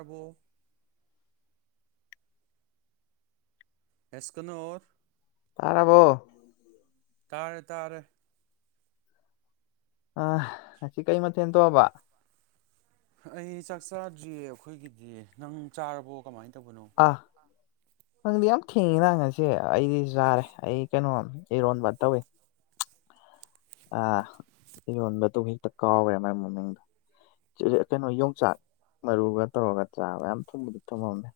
ꯑꯕꯣ ꯑꯦꯁ ꯀꯅꯣꯔ ꯇꯥꯔꯥꯕꯣ ꯇꯥꯔꯦ ꯇꯥꯔꯦ ꯑ ꯉꯁꯤ ꯀꯩ ꯃꯊꯦꯜ ꯇꯧꯔꯕ ꯑꯩ ꯆꯥꯛ ꯆꯥꯗ꯭ꯔꯤꯌꯦ ꯑꯩꯈꯣꯏꯒꯤꯗꯤ ꯅꯪ ꯆꯥꯔꯕꯣ ꯀꯃꯥꯏ ꯇꯧꯕꯅꯣ ꯑꯥ ꯅꯪꯗꯤ ꯌꯥꯝ ꯊꯦꯡꯉꯤꯅ ꯉꯁꯤ ꯑꯩꯗꯤ ꯆꯥꯔꯦ ꯑꯩ ꯀꯩꯅꯣꯝ ꯏꯔꯣꯟꯕ ꯇꯧꯋꯤ ꯑ ꯏꯔꯣꯟꯕꯗꯨ ꯍꯦꯛꯇ ꯀꯥꯎꯋꯦꯕ ꯃꯥꯒꯤ ꯃꯃꯤꯡꯗꯣ ꯀꯩꯅꯣ ꯌꯣꯡꯆꯥꯛ ꯃꯔꯨꯒ ꯇꯧꯔꯒ ꯆꯥꯕ ꯌꯥꯝ ꯊꯨꯝꯕꯗꯤ ꯊꯨꯝꯃꯝꯃꯦ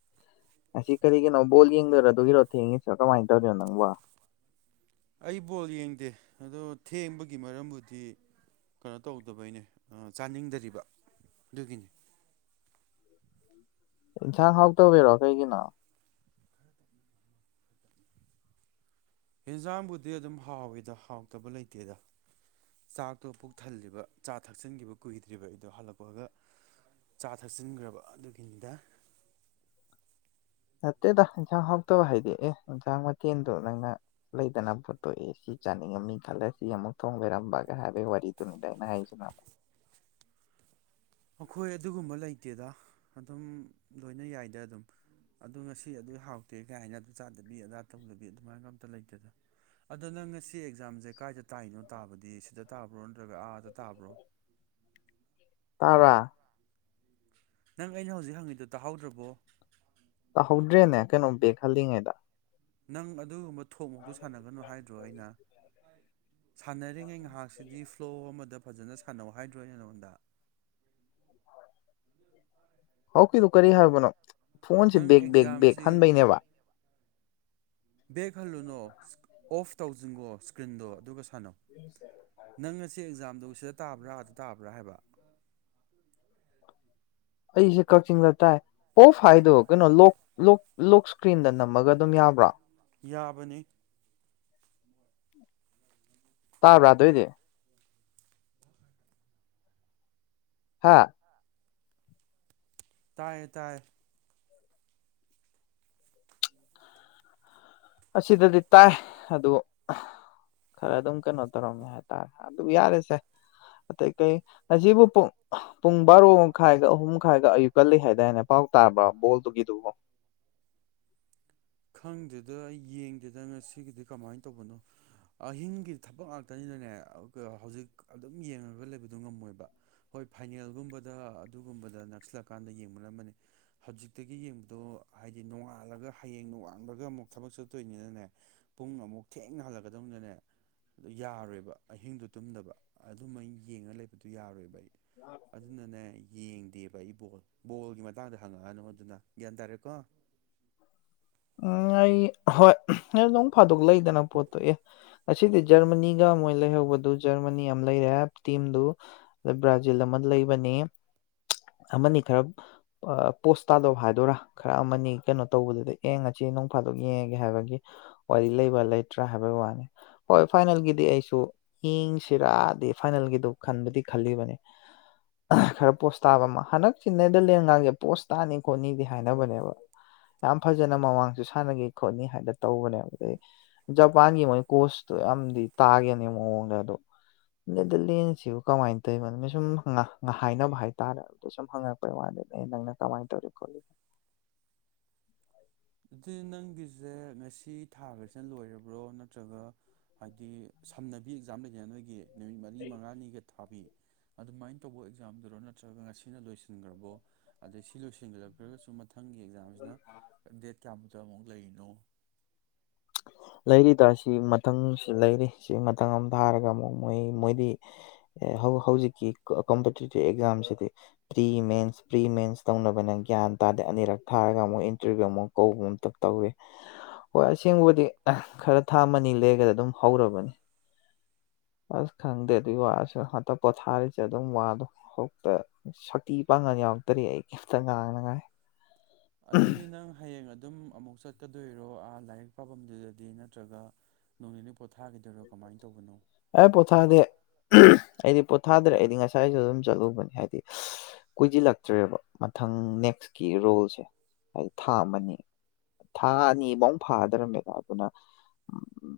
ꯑꯁꯤ ꯀꯔꯤꯒꯤꯅꯣ ꯕꯣꯜ ꯌꯦꯡꯗꯣꯏꯔꯣ ꯑꯗꯨꯒꯤꯔꯣ ꯊꯦꯡꯉꯤꯁꯣ ꯀꯃꯥꯏꯅ ꯇꯧꯔꯤꯅꯣ ꯅꯪꯕꯨ ꯑꯩ ꯕꯣꯜ ꯌꯦꯡꯗꯦ ꯑꯗꯣ ꯊꯦꯡꯕꯒꯤ ꯃꯔꯝꯕꯨꯗꯤ ꯀꯩꯅꯣ ꯇꯧꯗꯕꯩꯅꯦ ꯆꯥꯅꯤꯡꯗꯔꯤꯕ ꯑꯗꯨꯒꯤꯅꯤ ꯏꯟꯁꯥꯡ ꯍꯥꯎꯇꯕꯩꯔꯣ ꯀꯩꯒꯤꯅꯣ ꯌꯦꯟꯖꯥꯡꯕꯨꯗꯤ ꯑꯗꯨꯝ ꯍꯥꯎꯋꯤꯗ ꯍꯥꯎꯇꯕ ꯂꯩꯇꯦꯗ ꯆꯥꯛꯇꯣ ꯄꯨꯛ ꯊꯜꯂꯤꯕ ꯆꯥ ꯊꯛꯆꯤꯟꯈꯤꯕ ꯀꯨꯏꯗ꯭ꯔꯤꯕ ꯑꯩꯗꯣ ꯍꯜꯂꯛꯄꯒ ꯆꯥ ꯊꯛꯆꯤꯟꯈ꯭ꯔꯕ ꯑꯗꯨꯒꯤꯅꯤꯗ ꯅꯠꯇꯦꯗ ꯏꯟꯁꯥꯡ ꯍꯥꯎꯇꯕ ꯍꯥꯏꯗꯤ ꯑꯦ ꯏꯟꯁꯥꯡ ꯃꯊꯦꯜꯗꯣ ꯅꯪꯅ ꯂꯩꯗꯅ ꯄꯣꯠꯇꯣ ꯑꯦ ꯁꯤ ꯆꯥꯅꯤꯡꯉꯝꯃꯤ ꯈꯜꯂ ꯁꯤ ꯑꯃꯨꯛ ꯊꯣꯡ ꯂꯩꯔꯝꯕꯒ ꯍꯥꯏꯕꯒꯤ ꯋꯥꯔꯤꯗꯨꯅꯤꯗ ꯑꯩꯅ ꯍꯥꯏꯁꯤꯅ ꯑꯃꯨꯛ ꯑꯩꯈꯣꯏ ꯑꯗꯨꯒꯨꯝꯕ ꯂꯩꯇꯦꯗ ꯑꯗꯨꯝ ꯂꯣꯏꯅ ꯌꯥꯏꯗ ꯑꯗꯨꯝ ꯑꯗꯣ ꯉꯁꯤ ꯑꯗꯨ ꯍꯥꯎꯇꯦ ꯀꯥꯏꯅ ꯆꯥꯗꯕꯤ ꯑꯗꯥ ꯇꯧꯗꯕꯤ ꯑꯗꯨꯃꯥꯏꯅ ꯑꯝꯇ ꯂꯩꯇꯦꯗ ꯑꯗꯣ ꯅꯪ ꯉꯁꯤ ꯑꯦꯛꯖꯥꯝꯁꯦ ꯀꯥꯏꯗ ꯇꯥꯏꯅꯣ ꯇꯥꯕꯗꯤ ꯁꯤꯗ ꯇꯥꯕ꯭ꯔꯣ ꯅꯠꯇ꯭ꯔꯒ ꯑꯥꯗ ꯇꯥꯕ꯭ꯔꯣ ꯇꯥꯕ꯭ꯔꯥ ꯅꯪ ꯑꯩꯅ ꯍꯧꯖꯤꯛ ꯍꯪꯉꯤꯗꯣ ꯇꯥꯍꯧꯗ꯭ꯔꯕꯣ ꯇꯥꯍꯧꯗ꯭ꯔꯦꯅꯦ ꯀꯩꯅꯣꯝ ꯕꯦꯛ ꯍꯜꯂꯤꯉꯩꯗ ꯅꯪ ꯑꯗꯨꯒꯨꯝꯕ ꯊꯣꯛꯃꯣꯛꯇꯨ ꯁꯥꯟꯅꯒꯅꯨ ꯍꯥꯏꯗ꯭ꯔꯣ ꯑꯩꯅ ꯁꯥꯟꯅꯔꯤꯉꯩ ꯉꯥꯏꯍꯥꯛꯁꯤꯗꯤ ꯐꯂꯣ ꯑꯃꯗ ꯐꯖꯅ ꯁꯥꯟꯅꯧ ꯍꯥꯏꯗ꯭ꯔꯣ ꯑꯩꯅ ꯅꯉꯣꯟꯗ ꯍꯧꯀꯤꯗꯨ ꯀꯔꯤ ꯍꯥꯏꯕꯅꯣ ꯐꯣꯟꯁꯦ ꯅꯪ ꯕꯦꯛ ꯕꯦꯛ ꯕꯦꯛ ꯑꯦꯛꯖꯥꯝꯁꯤ ꯍꯟꯅꯩꯅꯦꯕ ꯕꯦꯛ ꯍꯜꯂꯨꯅꯣ ꯑꯣꯐ ꯇꯧꯖꯤꯟꯒꯣ ꯏꯁꯀ꯭ꯔꯤꯟꯗꯣ ꯑꯗꯨꯒ ꯅꯪ ꯉꯁꯤ ꯑꯦꯛꯖꯥꯝ ꯑꯗꯨ ꯁꯤꯗ ꯇꯥꯕ꯭ꯔꯥ ꯑꯗꯥ ꯇꯥꯕ꯭ꯔꯥ ꯍꯥꯏꯕ ꯑꯩꯖꯦ ꯀꯛꯆꯤꯡꯗ ꯇꯥꯏ ꯑꯣꯐ ꯍꯥꯏꯗꯣ ꯀꯩꯅꯣ ꯂꯣꯛ ꯂꯣꯛ ꯂꯣꯛ ꯏꯁꯀ꯭ꯔꯤꯟꯗ ꯅꯝꯃꯒ ꯑꯗꯨꯝ ꯌꯥꯕ꯭ꯔꯥ ꯌꯥꯕꯅꯤ ꯇꯥꯕ꯭ꯔꯥ ꯑꯗꯨꯏꯗꯤ ꯍꯥꯥ ꯇꯥꯏꯌꯦ ꯇꯥꯏꯌꯦ ꯑꯁꯤꯗꯗꯤ ꯇꯥꯏ ꯑꯗꯨ ꯈꯔ ꯑꯗꯨꯝ ꯀꯩꯅꯣ ꯇꯧꯔꯝꯃꯦ ꯍꯥꯏꯇꯥꯔꯦ ꯑꯗꯨ ꯌꯥꯔꯁꯦ ꯑꯇꯩ ꯀꯩ ꯉꯁꯤꯕꯨ ꯄꯨꯡ ꯄꯨꯡ ꯕꯥꯔꯣ ꯃꯈꯥꯏꯒ ꯑꯍꯨꯝ ꯈꯥꯏꯒ ꯑꯌꯨꯛ ꯂꯩ ꯍꯥꯏꯗꯥꯏꯅꯦ ꯄꯥꯎ ꯇꯥꯕ꯭ꯔꯥ ꯕꯣꯜꯗꯨꯒꯤꯗꯨꯕꯨ ꯍꯪꯗꯦꯗ ꯑꯩ ꯌꯦꯡꯗꯦꯗ ꯉꯁꯤꯒꯤꯗꯤ ꯀꯃꯥꯏꯅ ꯇꯧꯕꯅꯣ ꯑꯍꯤꯡꯒꯤꯗꯤ ꯊꯕꯛ ꯉꯥꯛꯇꯅꯤꯅꯅꯦ ꯍꯧꯖꯤꯛ ꯑꯗꯨꯝ ꯌꯦꯡꯉꯒ ꯂꯩꯕꯗꯣ ꯉꯝꯃꯣꯏꯕ ꯍꯣꯏ ꯐꯥꯏꯅꯦꯜꯒꯨꯝꯕꯗ ꯑꯗꯨꯒꯨꯝꯕꯗ ꯅꯛꯁꯤꯜꯂꯛꯀꯥꯟꯗ ꯌꯦꯡꯕꯅ ꯑꯃꯅꯤ ꯍꯧꯖꯤꯛꯇꯒꯤ ꯌꯦꯡꯕꯗꯣ ꯍꯥꯏꯗꯤ ꯅꯣꯡꯉꯥꯜꯂꯒ ꯍꯌꯦꯡ ꯅꯣꯡꯉꯥ ꯍꯥꯟꯕꯒ ꯑꯃꯨꯛ ꯊꯕꯛ ꯆꯠꯇꯣꯏꯅꯤꯅꯅꯦ ꯄꯨꯡ ꯑꯃꯨꯛ ꯊꯦꯡꯅ ꯍꯜꯂꯛꯀꯗꯧꯅꯤꯅꯅꯦ ꯑꯗꯨ ꯌꯥꯔꯣꯏꯕ ꯑꯍꯤꯡꯗꯣ ꯇꯨꯝꯗꯕ ꯑꯗꯨꯝꯕ ꯌꯦꯡꯉꯒ ꯂꯩꯕꯗꯨ ꯌꯥꯔꯣꯏꯕ ꯑꯩ ꯑꯗꯨꯅꯅꯦ ꯌꯦꯡꯗꯦ ꯀꯩ ꯕꯣꯜ ꯕꯣꯜꯒꯤ ꯃꯇꯥꯡꯗ ꯍꯪꯉꯛꯑꯅꯨ ꯑꯗꯨꯅ ꯒ꯭ꯌꯥꯟ ꯇꯥꯔꯦꯀꯣ ꯑꯥ ꯑꯩ ꯍꯣꯏ ꯅꯣꯡ ꯐ ꯗꯨ ꯂꯩꯗꯅ ꯄꯣꯠꯇꯣ ꯑꯦ ꯑꯁꯤꯗꯤ ꯖꯔꯃꯅꯤꯒ ꯃꯣꯏ ꯂꯩꯍꯧꯕꯗꯨ ꯖꯔꯃꯅꯤ ꯑꯃ ꯂꯩꯔꯦ ꯇꯤꯝꯗꯨ ꯑꯗꯩ ꯕ꯭ꯔꯥꯖꯤꯜ ꯑꯃ ꯂꯩꯕꯅꯤ ꯑꯃꯅꯤ ꯈꯔ ꯄꯣꯁ ꯇꯥꯗꯕ ꯍꯥꯏꯗꯣꯏꯔꯥ ꯈꯔ ꯑꯃꯅꯤ ꯀꯩꯅꯣ ꯇꯧꯕꯗꯨꯗꯤ ꯑꯦ ꯉꯁꯤ ꯅꯣꯡ ꯐꯥꯗꯣꯛ ꯌꯦꯡꯉꯒꯦ ꯍꯥꯏꯕꯒꯤ ꯋꯥꯔꯤ ꯂꯩꯕ ꯂꯩꯇ꯭ꯔꯥ ꯍꯥꯏꯕꯒꯤ ꯋꯥꯅꯤ ꯍꯣꯏ ꯐꯥꯏꯅꯦꯜꯒꯤꯗꯨ ꯑꯩꯁꯨ ꯌꯦꯡꯁꯤꯔꯥꯗꯤ ꯐꯥꯏꯅꯦꯜꯒꯤꯗꯨ ꯈꯟꯕꯗꯤ ꯈꯜꯂꯤꯕꯅꯤ ꯈꯔ ꯄꯣꯁ ꯇꯥꯕ ꯑꯃ ꯍꯟꯗꯛꯁꯤ ꯅꯦꯗꯔꯂꯦꯟ ꯉꯥꯡꯒꯤ ꯄꯣꯁ ꯇꯥꯅꯤ ꯈꯣꯠꯅꯤꯗꯤ ꯍꯥꯏꯅꯕꯅꯦꯕ ꯌꯥꯝ ꯐꯖꯅ ꯃꯃꯥꯡꯁꯨ ꯁꯥꯟꯅꯈꯤ ꯈꯣꯠꯅꯤ ꯍꯥꯏꯅ ꯇꯧꯕꯅꯦꯕ ꯑꯗꯩ ꯖꯄꯥꯟꯒꯤ ꯃꯣꯏ ꯀꯣꯁꯇꯣ ꯌꯥꯝꯗꯤ ꯇꯥꯈꯤꯕꯅꯦ ꯃꯑꯣꯡꯗ ꯑꯗꯣ ꯅꯦꯗꯔꯂꯦꯟꯁꯤꯕꯨ ꯀꯃꯥꯏꯅ ꯇꯧꯏꯅꯣ ꯁꯨꯝ ꯍꯥꯏꯅꯕ ꯍꯥꯏ ꯇꯥꯔꯕꯗ ꯁꯨꯝ ꯍꯪꯉꯛꯄꯩ ꯋꯥꯅꯤꯅꯦ ꯅꯪꯅ ꯀꯃꯥꯏꯅ ꯇꯧꯔꯤ ꯈꯣꯂꯤ ꯑꯗꯨꯗꯤ ꯅꯪꯒꯤꯁꯦ ꯉꯁꯤ ꯊꯥꯔꯤꯁꯤꯅ ꯂꯣꯏꯔꯕ꯭ꯔꯣ ꯅꯠꯇ꯭ꯔꯒ ꯍꯥꯏꯗꯤ ꯁꯝꯅꯕꯤ ꯑꯦꯛꯖꯥꯝ ꯂꯩꯗꯅ ꯅꯣꯏꯒꯤ ꯅꯨꯃꯤꯠ ꯃꯔꯤ ꯃꯉꯥꯅꯤꯒ ꯊꯥꯕꯤ ꯑꯗꯨꯃꯥꯏꯅ ꯇꯧꯕ ꯑꯦꯛꯖꯥꯝꯗꯨꯔꯣ ꯅꯠꯇ꯭ꯔꯒ ꯉꯁꯤꯅ ꯂꯣꯏꯁꯤ ꯏꯟꯈ꯭ꯔꯕꯣ ꯑꯗꯩ ꯁꯤ ꯂꯣꯏꯁꯤꯟꯒꯒ ꯐꯦꯂꯣꯁꯤꯞ [inaudible] [unintelligible] ꯑꯃꯨꯛ ꯂꯩꯔꯤꯅꯣ ꯂꯩꯔꯤꯗ ꯁꯤ ꯃꯊꯪꯁꯤ ꯂꯩꯔꯤ ꯁꯤ ꯃꯊꯪ ꯑꯃ ꯊꯥꯔꯒ ꯑꯃꯨꯛ ꯃꯣꯏ ꯃꯣꯏꯗꯤ ꯍꯧ ꯍꯧꯖꯤꯛꯀꯤ ꯀꯝꯄꯤꯇꯤꯇꯤꯚ ꯑꯦꯛꯖꯥꯝꯁꯤꯗꯤ ꯄ꯭ꯔꯤ ꯃꯦꯟꯁ ꯄ꯭ꯔꯤ ꯃꯦꯟꯁ ꯇꯧꯅꯕꯅ ꯒ꯭ꯌꯥꯟ ꯇꯥꯗꯦ ꯑꯅꯤꯔꯛ ꯊꯥꯔꯒ ꯑꯃꯨꯛ ꯏꯟꯇꯔꯚꯤꯌꯨ ꯑꯃꯨꯛ ꯀꯧꯕ ꯑꯃꯇ ꯇꯧꯏ ꯍꯣꯏ ꯑꯁꯦꯡꯕꯕꯨꯗꯤ ꯈꯔ ꯊꯥ ꯃꯅꯤꯡ ꯂꯩꯒꯗ ꯑꯗꯨꯝ ꯍꯧꯔꯕꯅꯤ ꯑꯁ ꯈꯪꯗꯦ ꯑꯗꯨꯒꯤ ꯋꯥꯁꯨ ꯍꯟꯗꯛ ꯄꯣꯊꯥꯔꯤꯁꯦ ꯑꯗꯨꯝ ꯋꯥꯗꯣ ꯍꯧꯇ ꯁꯛꯇꯤ ꯄꯥꯡꯒꯜ ꯌꯥꯎꯗ꯭ꯔꯦ ꯑꯩ ꯀꯩꯝꯇ ꯉꯥꯡꯅꯤꯡꯉꯥꯏ ꯑꯗꯨꯗꯤ ꯅꯪ ꯍꯌꯦꯡ ꯑꯗꯨꯝ ꯑꯃꯨꯛ ꯆꯠꯀꯗꯣꯏꯔꯣ ꯑꯥ ꯂꯥꯏꯔꯤꯛ ꯄꯥꯕꯝꯗꯨꯗꯗꯤ ꯅꯠꯇ꯭ꯔꯒ ꯅꯣꯡꯅꯤꯅꯤ ꯑꯦ ꯄꯣꯊꯥꯗ ꯑꯩꯗꯤ ꯄꯣꯊꯥꯗꯔ꯭ꯔꯦ ꯑꯩꯗꯤ ꯉꯁꯥꯏꯁꯨ ꯑꯗꯨꯝ ꯆꯠꯂꯨꯕꯅꯦ ꯍꯥꯏꯗꯤ ꯀꯨꯁꯤꯜꯂꯛꯇ꯭ꯔꯦꯕ ꯃꯊꯪ ꯅꯦꯛꯁꯀꯤ ꯔꯣꯜꯁꯦ ꯍꯥꯏꯗꯤ ꯊꯥ ꯑꯃꯅꯤ ꯊꯥ ꯑꯅꯤꯐꯧ ꯐꯥꯗ꯭ꯔꯝꯃꯦꯗ ꯑꯗꯨꯅ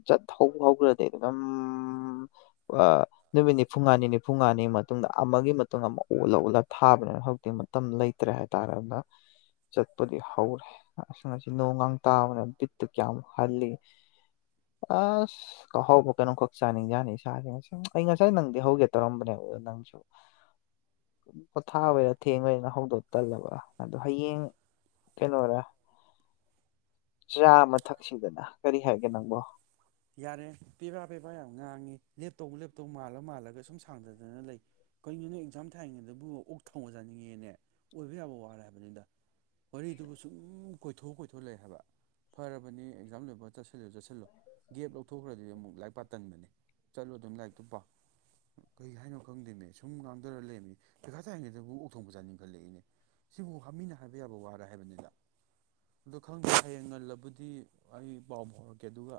ꯆꯠꯍ ꯍꯧꯈ꯭ꯔ ꯑꯩ ꯑꯗꯨꯝ ꯑꯥ ꯅꯨꯃꯤꯠ ꯅꯤꯐꯨꯉꯥꯅꯤ ꯅꯤꯐꯨꯉꯥꯅꯤꯒꯤ ꯃꯇꯨꯡꯗ ꯑꯃꯒꯤ ꯃꯇꯨꯡ ꯑꯃ ꯑꯣꯜꯂ ꯑꯣꯜꯂꯒ ꯊꯥꯕꯅꯦ ꯍꯧꯖꯤꯛꯇꯤ ꯃꯇꯝ ꯂꯩꯇ꯭ꯔꯦ ꯍꯥꯏꯇꯥꯔꯦ ꯑꯗꯨꯅ ꯆꯠꯄꯗꯤ ꯍꯧꯔꯦ ꯑꯁ ꯉꯁꯤ ꯅꯣꯡꯒ ꯇꯥꯕꯅ ꯕꯤꯠꯇꯨ ꯀꯌꯥꯃꯨꯛ ꯍꯥꯠꯂꯤ ꯑꯁ ꯑꯥꯍꯥꯎꯕ ꯀꯩꯅꯣꯝ ꯈꯛ ꯆꯥꯅꯤꯡꯖꯥꯅꯤ ꯏꯁꯥꯁꯦ ꯉꯁ ꯑꯩ ꯉꯁꯥꯏ ꯅꯪꯗꯤ ꯍꯧꯒꯦ ꯇꯧꯔꯝꯕꯅꯦꯕꯗꯣ ꯅꯪꯁꯨ ꯄꯣꯊꯥ ꯍꯧꯏꯔ ꯊꯦꯡꯉꯅꯤꯅ ꯍꯧꯗꯣꯛ ꯇꯜꯂꯕ ꯑꯗꯣ ꯍꯌꯦꯡ ꯀꯩꯅꯣꯔ ꯆꯥ ꯑꯃ ꯊꯛꯁꯤꯗꯅ ꯀꯔꯤ ꯍꯥꯏꯒꯦ ꯅꯪꯕꯣ ꯌꯥꯔꯦ ꯄꯦꯕꯥ ꯄꯦꯕꯥ ꯌꯥꯝ ꯉꯥꯡꯉꯤ ꯂꯦꯞꯇꯧ ꯂꯦꯞꯇꯧ ꯃꯥꯜꯂ ꯃꯥꯜꯂꯒ ꯁꯨꯝ ꯁꯥꯡꯗꯗꯅ ꯂꯩ ꯀꯔꯤꯅꯣꯅꯦ ꯑꯦꯛꯖꯥꯝ ꯊꯥꯔꯤꯉꯩꯗꯕꯨ ꯑꯣꯛ ꯊꯣꯡꯕ ꯆꯥꯅꯤꯡꯉꯦꯅꯦ ꯑꯣꯏꯕ ꯌꯥꯕ ꯋꯥꯔ ꯍꯥꯏꯕꯅꯤꯗ ꯋꯥꯔꯤꯗꯨꯕꯨ ꯁꯨꯝ ꯀꯣꯏꯊꯣꯛ ꯀꯣꯏꯊꯣꯛ ꯂꯩ ꯍꯥꯏꯕ ꯐꯔꯕꯅꯤ ꯑꯦꯛꯖꯥꯝ ꯂꯣꯏꯕꯒ ꯆꯥꯁꯤꯜꯂꯨ ꯆꯥꯁꯤꯜꯂꯣ ꯒꯦꯞ ꯂꯧꯊꯣꯛꯈ꯭ꯔꯗꯤ ꯑꯃꯨꯛ ꯂꯥꯏꯔꯤꯛ ꯄꯥ ꯇꯟꯕꯅꯤ ꯆꯠꯂꯣ ꯑꯗꯨꯝ ꯂꯥꯏꯔꯤꯛꯇꯨ ꯄꯥꯎ ꯀꯩ ꯍꯥꯏꯅꯣ ꯈꯪꯗꯦꯃꯦ ꯁꯨꯝ ꯉꯥꯡꯗꯔ ꯂꯩꯃꯤ ꯄꯩꯈꯥ ꯇꯥꯔꯤꯉꯩꯗꯕꯨ ꯑꯣꯛꯊꯣꯡꯕ ꯆꯥ ꯅꯤꯡꯤꯡꯈꯠꯂꯛꯏꯅꯦ ꯁꯤꯕꯨ ꯍꯥꯞ ꯃꯤꯅ ꯍꯥꯏꯕ ꯌꯥꯕ ꯋꯥꯔ ꯍꯥꯏꯕꯅꯤꯗ ꯑꯗꯣ ꯈꯪꯗꯦ ꯍꯌꯦꯡ ꯉꯜꯂꯕꯨꯗꯤ ꯑꯩ ꯄꯥꯎ ꯐꯥꯎꯔꯛꯀꯦ ꯑꯗꯨꯒ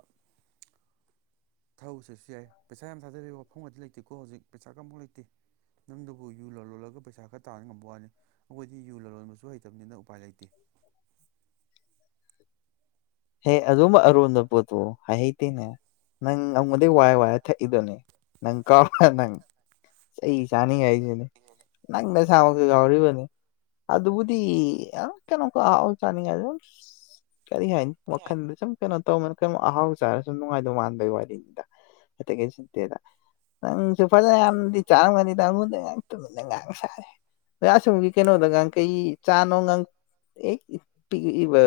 ꯊꯧꯖ ꯌꯥꯏ ꯄꯩꯁꯥ ꯌꯥꯝ ꯊꯗꯕꯩ ꯋꯤꯐꯝꯒꯗꯤ ꯂꯩꯇꯦꯀꯣ ꯍꯧꯖꯤꯛ ꯄꯩꯁꯥꯒ ꯑꯝꯕꯧ ꯂꯩꯇꯦ ꯇꯦ ꯅꯪꯗꯕꯨ ꯌꯨ ꯂꯂꯣꯜꯂꯒ ꯄꯩꯁꯥ ꯈꯔ ꯇꯥꯟ ꯉꯝꯕ ꯋꯥꯅꯤ ꯑꯩꯈꯣꯏꯗꯤ ꯌꯨ ꯂꯂꯣꯟꯕꯁꯨ ꯍꯩꯇꯕꯅꯤꯅ ꯎꯄꯥꯏ ꯂꯩꯇꯦ ꯍꯦ ꯑꯗꯨꯝꯕ ꯑꯔꯣꯟꯕ ꯄꯣꯠꯇꯣ ꯍꯥꯏ ꯍꯩꯇꯦꯅꯦ ꯅꯪ ꯑꯩꯉꯣꯟꯗꯩ ꯋꯥꯏ ꯋꯥꯏꯔ ꯊꯛꯏꯗꯅꯦ ꯅꯪ ꯀꯥꯎꯕ ꯅꯪ ꯆꯩ ꯆꯥꯅꯤꯡꯉꯥꯏꯁꯤꯅꯦ ꯅꯪ ꯅꯁꯥꯃꯛꯁꯨ ꯌꯥꯎꯔꯤꯕꯅꯦ ꯑꯗꯨꯕꯨꯗꯤ [unintelligible] ꯀꯔꯤ ꯍꯥꯏꯅꯤ ꯋꯥꯈꯟ ꯗ ꯁꯨꯝ ꯀ ꯇꯧꯕꯅ ꯀꯩꯅꯣ ꯑꯍꯥꯎ ꯆꯥꯔꯁꯨ ꯅꯨꯡꯉꯥꯏꯗꯧ ꯃꯥꯟꯕꯒꯤ ꯋꯥꯔꯤꯅꯤꯗ ꯑꯇꯩ ꯀꯩꯁꯨ ꯅꯠꯇꯦꯗ ꯅꯪꯁꯨ ꯐꯅꯌꯥꯝꯗꯤ ꯆꯥꯔꯝꯒꯅꯤꯗ ꯑꯩꯉꯣꯟꯗ ꯇꯨꯃꯤꯟꯅ ꯉꯥꯡ ꯁꯥꯔꯤ ꯑꯥ ꯑꯁꯣꯝꯒꯤ ꯀꯩꯅꯣꯗꯒ ꯀꯩ ꯆꯥꯅꯣ ꯅꯪ ꯑꯦ ꯄꯤꯕ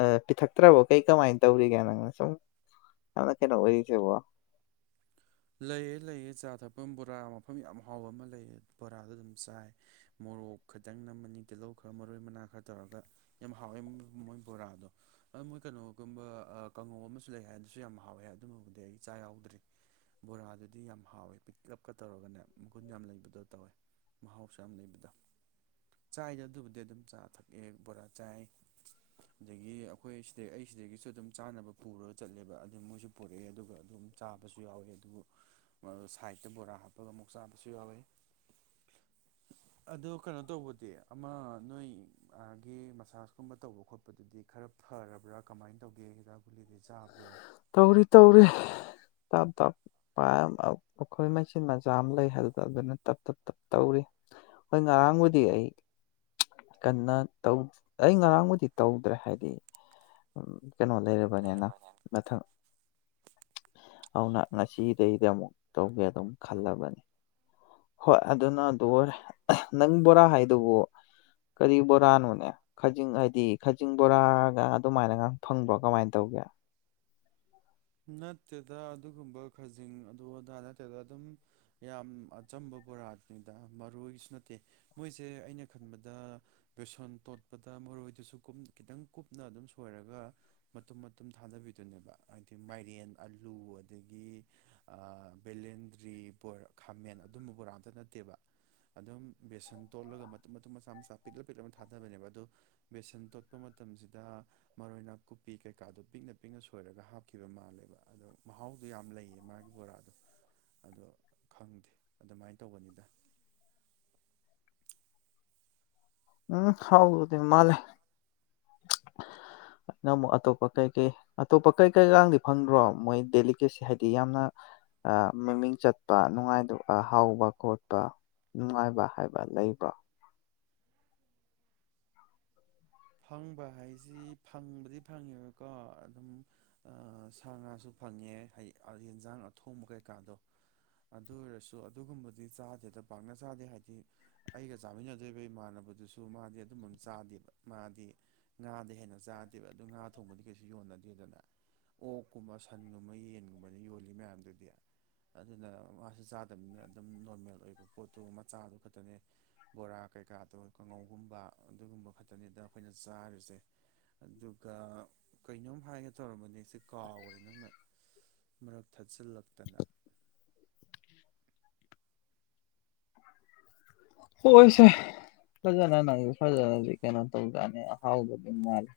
ꯑꯥ ꯄꯤꯊꯛꯇ꯭ꯔꯕꯣ ꯀꯩ ꯀꯃꯥꯏꯅ ꯇꯧꯔꯤꯒꯦ ꯅꯪꯅ ꯁꯨꯝ ꯌꯥꯝꯅ ꯀꯩꯅꯣ ꯑꯣꯏꯔꯤꯁꯤꯕꯣ ꯂꯩꯌꯦ ꯂꯩꯌꯦ ꯆꯥ ꯊꯛꯐꯝ ꯕꯣꯔꯥ ꯃꯐꯝ ꯌꯥꯝ ꯍꯥꯎꯕ ꯑꯃ ꯂꯩꯌꯦ ꯕꯣꯔꯥꯗꯣ ꯑꯗꯨꯝ ꯆꯥꯏ ꯃꯣꯔꯣꯛ ꯈꯤꯇꯪ ꯅꯝꯃꯅꯤ ꯇꯤꯜꯍꯧ ꯈꯔ ꯃꯔꯣꯏ ꯃꯅꯥ ꯈꯔ ꯇꯧꯔꯒ ꯌꯥꯝ ꯍꯥꯎꯋꯦ ꯃꯣꯏ ꯕꯣꯔꯥꯗꯣ ꯑꯗꯨ ꯃꯣꯏ ꯀꯩꯅꯣꯒꯨꯝꯕ ꯑꯥ ꯀꯥꯡꯉꯧ ꯑꯃꯁꯨ ꯂꯩ ꯍꯥꯏ ꯑꯗꯨꯁꯨ ꯌꯥꯝ ꯍꯥꯎꯋꯦ ꯑꯗꯨꯃꯕꯨꯗꯤ ꯑꯩ ꯆꯥ ꯌꯥꯎꯗ꯭ꯔꯤ ꯕꯣꯔꯥꯗꯨꯗꯤ ꯌꯥꯝ ꯍꯥꯎꯋꯦ ꯄꯤꯛꯂꯞꯀ ꯇꯧꯔꯒꯅꯦ ꯃꯒꯨꯟ ꯌꯥꯝ ꯂꯩꯕꯗꯣ ꯇꯧꯋꯦ ꯃꯍꯥꯎꯁꯨ ꯌꯥꯝ ꯂꯩꯕꯗꯣ ꯆꯥꯏꯗ ꯑꯗꯨꯕꯨꯗꯤ ꯑꯗꯨꯝ ꯆꯥ ꯊꯛꯑꯦ ꯕꯣꯔꯥ ꯆꯥꯏ ꯑꯗꯒꯤ ꯑꯩꯈꯣꯏ ꯁꯤꯗꯩ ꯑꯩ ꯁꯤꯗꯒꯤꯁꯨ ꯑꯗꯨꯝ ꯆꯥꯅꯕ ꯄꯨꯔꯒ ꯆꯠꯂꯦꯕ ꯑꯗꯨ ꯃꯣꯏꯁꯨ ꯄꯨꯔꯛꯑꯦ ꯑꯗꯨꯒ ꯑꯗꯨꯝ ꯆꯥꯕꯁꯨ ꯌꯥꯎꯋꯦ ꯑꯗꯨ ꯁꯥꯏꯠꯇ ꯕꯣꯔꯥ ꯍꯥꯞꯄꯒ ꯑꯃꯨꯛ ꯆꯥꯕꯁꯨ ꯌꯥꯎꯋꯦ ꯑꯗꯣ ꯀꯩꯅꯣ ꯇꯧꯕꯗꯤ ꯑꯃ ꯅꯣꯏ ꯑꯥꯒꯤ ꯃꯁꯥꯥꯁꯀꯨꯝꯕ ꯇꯧꯕ ꯈꯣꯠꯄꯗꯨꯗꯤ ꯈꯔ ꯐꯔꯕ꯭ꯔ ꯀꯃꯥꯏ ꯇꯧꯒꯦ ꯍꯤꯗꯥꯛ ꯒꯨꯂꯤꯗꯤ ꯆꯥꯕ꯭ꯔꯣ ꯇꯧꯔꯤ ꯇꯧꯔꯤ ꯇꯞ ꯇꯞ ꯄꯥꯏꯔ ꯑꯩꯈꯣꯏ ꯃꯆꯤꯟ ꯃꯆꯥ ꯑꯃ ꯂꯩ ꯍꯥꯏꯗ ꯑꯗꯨꯅ ꯇꯞ ꯇꯞ ꯇꯞ ꯇꯧꯔꯤ ꯍꯣꯏ ꯉꯔꯥꯡꯕꯨꯗꯤ ꯑꯩ ꯀꯟꯅ ꯇꯧ ꯑꯩ ꯉꯔꯥꯡꯕꯨꯗꯤ ꯇꯧꯗ꯭ꯔꯦ ꯍꯥꯏꯗꯤ ꯑꯝ ꯀꯩꯅꯣ ꯂꯩꯔꯕꯅꯤꯅ ꯂꯩꯔꯕꯅꯦ ꯃꯊꯪ ꯑꯗꯨꯅ ꯉꯁꯤꯗꯒꯤꯗ ꯑꯃꯨꯛ ꯇꯧꯒꯦ ꯑꯗꯨꯝ ꯈꯜꯂꯕꯅꯤ ꯍꯣꯏ ꯑꯗꯨꯅ ꯑꯗꯨ ꯑꯣꯏꯔꯦ ꯅꯪ ꯕꯣꯔꯥ ꯍꯥꯏꯗꯨꯕꯨ ꯀꯔꯤ ꯕꯣꯔꯥꯅꯣꯅꯦ ꯈꯖꯤꯡ ꯍꯥꯏꯗꯤ ꯈꯖꯤꯡ ꯕꯣꯔꯥꯒ ꯑꯗꯨꯃꯥꯏꯅꯒ ꯐꯪꯕ꯭ꯔꯣ ꯀꯃꯥꯏꯅ ꯇꯧꯒꯦ [inaudible] ꯅꯠꯇꯦꯗ ꯑꯗꯨꯒꯨꯝꯕ ꯈꯖꯤꯡ ꯑꯗꯨ ꯑꯗꯥ ꯅꯠꯇꯦꯗ ꯑꯗꯨꯝ ꯌꯥꯝ ꯑꯆꯝꯕ ꯕꯣꯔꯥꯅꯤꯗ ꯃꯔꯣꯏꯁꯨ ꯅꯠꯇꯦ ꯃꯣꯏꯁꯦ ꯑꯩꯅ ꯈꯟꯕꯗ ꯕꯦꯁꯣꯟ ꯇꯣꯠꯄꯗ ꯃꯔꯣꯏꯗꯨꯁꯨ ꯈꯤꯇꯪ ꯀꯨꯞꯅ ꯑꯗꯨꯝ ꯁꯣꯏꯔꯒ ꯃꯇꯨꯝ ꯃꯇꯨꯝ ꯊꯥꯗꯕꯤꯗꯨꯅꯦꯕ ꯑ ꯃꯥꯏꯔꯦꯟ ꯑꯂꯨ ꯑꯗꯒꯤ ꯑꯥ ꯕꯦꯂꯦꯟꯗ꯭ꯔꯤ ꯕꯣ ꯈꯥꯃꯦꯟ ꯑꯗꯨꯝꯕ ꯕꯣꯔꯥ ꯑꯝꯇ ꯅꯠꯇꯦꯕ ꯑꯗꯨꯝ ꯕꯦꯁꯟ ꯇꯣꯠꯂꯒ ꯃꯇꯨꯝ ꯃꯇꯨꯝ ꯃꯆꯥ ꯃꯆꯥ ꯄꯤꯛꯂꯞ ꯄꯤꯛꯂꯞꯅ ꯊꯥꯗꯕꯅꯦꯕ ꯑꯗꯣ ꯕꯦꯁꯟ ꯇꯣꯠꯄ ꯃꯇꯝꯁꯤꯗ ꯃꯔꯣꯏ ꯅꯥꯀꯨꯞꯄꯤ ꯀꯩꯀꯥꯗꯣ ꯄꯤꯛꯅ ꯄꯤꯛꯅ ꯁꯣꯏꯔꯒ ꯍꯥꯞ ꯈꯤꯕ ꯃꯥꯜꯂꯦꯕ ꯑꯗꯣ ꯃꯍꯥꯎꯗꯣ ꯌꯥꯝ ꯂꯩꯌꯦ ꯃꯥꯒꯤ ꯕꯣꯔꯥꯗꯣ ꯑꯗꯣ ꯈꯪꯗꯦ ꯑꯗꯨꯃꯥꯏꯅ ꯇꯧꯕꯅꯤꯗ ꯎꯝ ꯍꯥꯎꯗꯣꯏꯗꯤ ꯃꯥꯜꯂꯦ ꯅꯪ ꯑꯃꯨꯛ ꯑꯇꯣꯞꯄ ꯀꯩꯀꯩ ꯑꯇꯣꯞꯄ ꯀꯩ ꯀꯩꯀꯗꯤ ꯐꯪꯗ꯭ꯔꯣ ꯃꯣꯏ ꯗꯦꯂꯤꯀꯦꯁꯤ ꯍꯥꯏꯗꯤ ꯌꯥꯝꯅ ꯑꯥ ꯃꯃꯤꯡ ꯆꯠꯄ ꯅꯨꯡꯉꯥꯏꯗꯧ ꯑꯥ ꯍꯥꯎꯕ ꯈꯣꯠꯄ ꯅꯨꯡꯉꯥꯏꯕ ꯍꯥꯏꯕ ꯂꯩꯕ꯭ꯔꯣ ꯐꯪꯕ ꯍꯥꯏꯁꯤ ꯐꯪꯕꯗꯤ ꯐꯪꯉꯦꯕꯀꯣ ꯑꯗꯨꯝ ꯑ ꯁꯥ ꯉꯥꯁꯨ ꯐꯪꯉꯦ ꯌꯦꯟꯁꯥꯡ ꯑꯊꯣꯡꯕ ꯀꯩꯀꯥꯗꯣ ꯑꯗꯨ ꯑꯣꯏꯔꯁꯨ ꯑꯗꯨꯒꯨꯝꯕꯗꯤ ꯆꯥꯗꯦꯗ ꯄꯥꯛꯅ ꯆꯥꯗꯦ ꯍꯥꯏꯗꯤ ꯑꯩꯒ ꯆꯥꯃꯤꯟꯅꯗꯣꯔꯤꯕ ꯏꯃꯥꯟꯅꯕꯗꯨꯁꯨ ꯃꯥꯗꯤ ꯑꯗꯨꯝꯕꯝ ꯆꯥꯗꯦꯕ ꯃꯥꯗꯤ ꯉꯥꯗꯩꯩ ꯍꯦꯟꯅ ꯆꯥꯗꯦꯕ ꯑꯗꯨ ꯉꯥ ꯊꯣꯡꯕꯗꯤ ꯀꯩꯁꯨ ꯌꯣꯟꯅꯗꯦꯗꯅ ꯑꯣꯛꯀꯨꯝꯕ ꯁꯟꯒꯨꯝꯕ ꯌꯦꯟꯒꯨꯝꯕꯅ ꯌꯣꯜꯂꯤ ꯃꯌꯥꯝꯗꯨꯗꯤ ꯑꯗꯨꯅ ꯃꯥꯁꯨ ꯆꯥꯗꯕꯅꯤꯅ ꯑꯗꯨꯝ ꯅꯣꯔꯃꯦꯜ ꯑꯣꯏꯕ ꯄꯣꯠꯇꯣ ꯃꯆꯥꯗꯨ ꯈꯛꯇꯅꯦ ꯕꯣꯔꯥ ꯀꯩꯀꯥꯗꯣ ꯀꯥꯡꯉꯧ [unintelligible] ꯑꯗꯨꯒꯨꯝꯕ ꯐꯠ ꯗꯨꯅꯤꯗ ꯑꯩꯈꯣꯏꯅ ꯆꯥꯔꯤꯁꯦ ꯑꯗꯨꯒ ꯀꯩꯅꯣꯝ ꯍꯥꯏꯒꯦ ꯇꯧꯔꯝꯕꯅꯤ ꯑꯩꯁꯦ ꯀꯥꯎꯒ꯭ꯔꯦ ꯅꯪꯅ ꯃꯔꯛ ꯊꯠ ꯆꯤꯜꯂꯛꯇꯅ ꯍꯣꯏꯁꯦ ꯐꯖꯅ ꯅꯪ ꯐꯖꯅꯗꯤ ꯀꯩꯅꯣ ꯇꯧꯇꯅꯤ ꯑꯍꯥꯎꯕꯗꯤ ꯃꯥꯂꯦ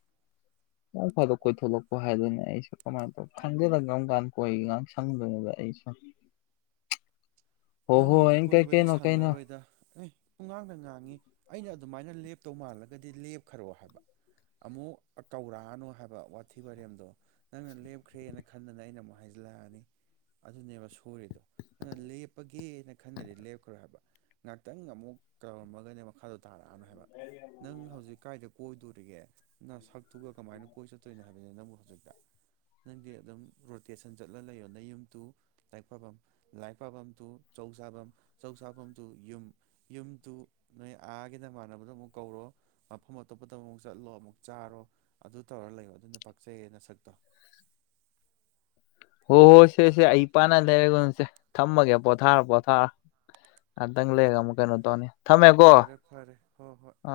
ꯅꯣꯡ ꯐꯗꯣꯛ ꯀꯣꯏꯊꯣꯛꯂꯛꯄ ꯍꯥꯏꯗꯨꯅꯦ ꯑꯩꯁꯨ ꯀꯃꯥꯏ ꯇꯧ ꯈꯪꯗꯦꯗ ꯀꯔꯝ ꯀꯥꯟꯗ ꯀꯣꯏꯒꯦ ꯉꯥꯛ ꯁꯪꯗꯣꯏꯗꯅ ꯑꯩ ꯅꯪꯕꯨꯗꯤ ꯀꯣꯏꯕꯗꯤ ꯁꯪꯉꯔꯣꯏꯗ ꯑꯦ ꯄꯨꯡꯉꯥꯡꯗ ꯉꯥꯡꯉꯤ ꯑꯩꯅ ꯑꯗꯨꯃꯥꯏꯅ ꯂꯦꯞꯇꯧ ꯃꯥꯜꯂꯒꯗꯤ ꯂꯦꯞꯈ꯭ꯔꯣ ꯍꯥꯏꯕ ꯑꯃꯨꯛ ꯀꯧꯔꯛꯑꯅꯣ ꯍꯥꯏꯕ ꯋꯥꯊꯤ ꯋꯥꯔꯦꯝꯗꯣ ꯅꯪꯅ ꯂꯦꯞꯈ꯭ꯔꯦꯅ ꯈꯟꯗꯅ ꯑꯩꯅ ꯑꯃꯨꯛ ꯍꯥꯏꯖꯤꯜꯂꯛꯑꯅꯤ ꯑꯗꯨꯅꯦꯕ ꯁꯣꯔꯤꯗꯣ ꯑꯗꯨꯅ ꯂꯦꯞ ꯄꯒꯦꯅ ꯈꯟꯒ꯭ꯔꯗꯤ ꯂꯦꯞꯈ꯭ꯔꯣ ꯍꯥꯏꯕ ꯉꯥꯛꯇꯪ ꯑꯃꯨꯛ ꯀꯧꯔꯝꯃꯒꯅꯦ ꯋꯥꯈꯜ ꯇꯥꯔꯛꯑꯅꯣ ꯍꯥꯏꯕ ꯅꯪ ꯍꯧꯖꯤꯛ ꯀꯥꯏꯗ ꯀꯣꯏꯗꯣꯔꯤꯒꯦ ꯅꯁꯛꯇꯨꯒ ꯀꯃꯥꯏꯅ ꯀꯣꯏ ꯆꯠꯇꯣꯏꯅꯣ ꯍꯥꯏꯕꯅꯤ ꯅꯪꯕꯨ ꯍꯧꯖꯤꯛꯇ ꯅꯪꯗꯤ ꯑꯗꯨꯝ ꯔꯣꯇꯦꯁꯟ ꯆꯠꯂꯒ ꯂꯩꯌꯨ ꯅꯌꯨꯝ ꯇꯨ ꯂꯥꯏꯔꯤꯛ ꯄꯥꯕꯝ ꯂꯥꯏꯔꯤꯛꯄꯥꯕꯝ ꯇꯨ ꯆꯧ ꯆꯥꯐꯝ ꯆꯧ ꯆꯥꯐꯝ ꯇꯨ ꯌꯨꯝ ꯌꯨꯝ ꯇꯨ ꯅꯣꯏ ꯑꯥꯒꯤ ꯅꯃꯥꯟꯅꯕꯗꯣ ꯑꯃꯨꯛ ꯀꯧꯔꯣ ꯃꯐꯝ ꯑꯇꯣꯞꯄꯗ ꯑꯃꯨꯛ ꯆꯠꯂꯣ ꯑꯃꯨꯛ ꯆꯥꯔꯣ ꯑꯗꯨ ꯇꯧꯔ ꯂꯩꯌꯣ ꯑꯗꯨꯅ ꯄꯛꯆꯩꯌꯦ ꯅꯁꯛ ꯍꯣꯏ ꯍꯣꯏ ꯁꯦꯁꯦ ꯑꯩ ꯏꯄꯥꯅ ꯂꯩꯔꯦꯒꯁꯦ ꯊꯝꯃꯒꯦ ꯄꯣꯊꯥꯔꯣ ꯄꯣꯊꯥꯔꯣ ꯉꯥꯛꯇꯪ ꯂꯩꯔꯒ ꯑꯃꯨꯛ ꯀꯩꯅꯣ ꯇꯧꯅꯤ ꯊꯝꯃꯦꯀꯣ ꯐꯔꯦ ꯐꯔꯦ ꯍꯣꯍꯣꯏ ꯑꯥ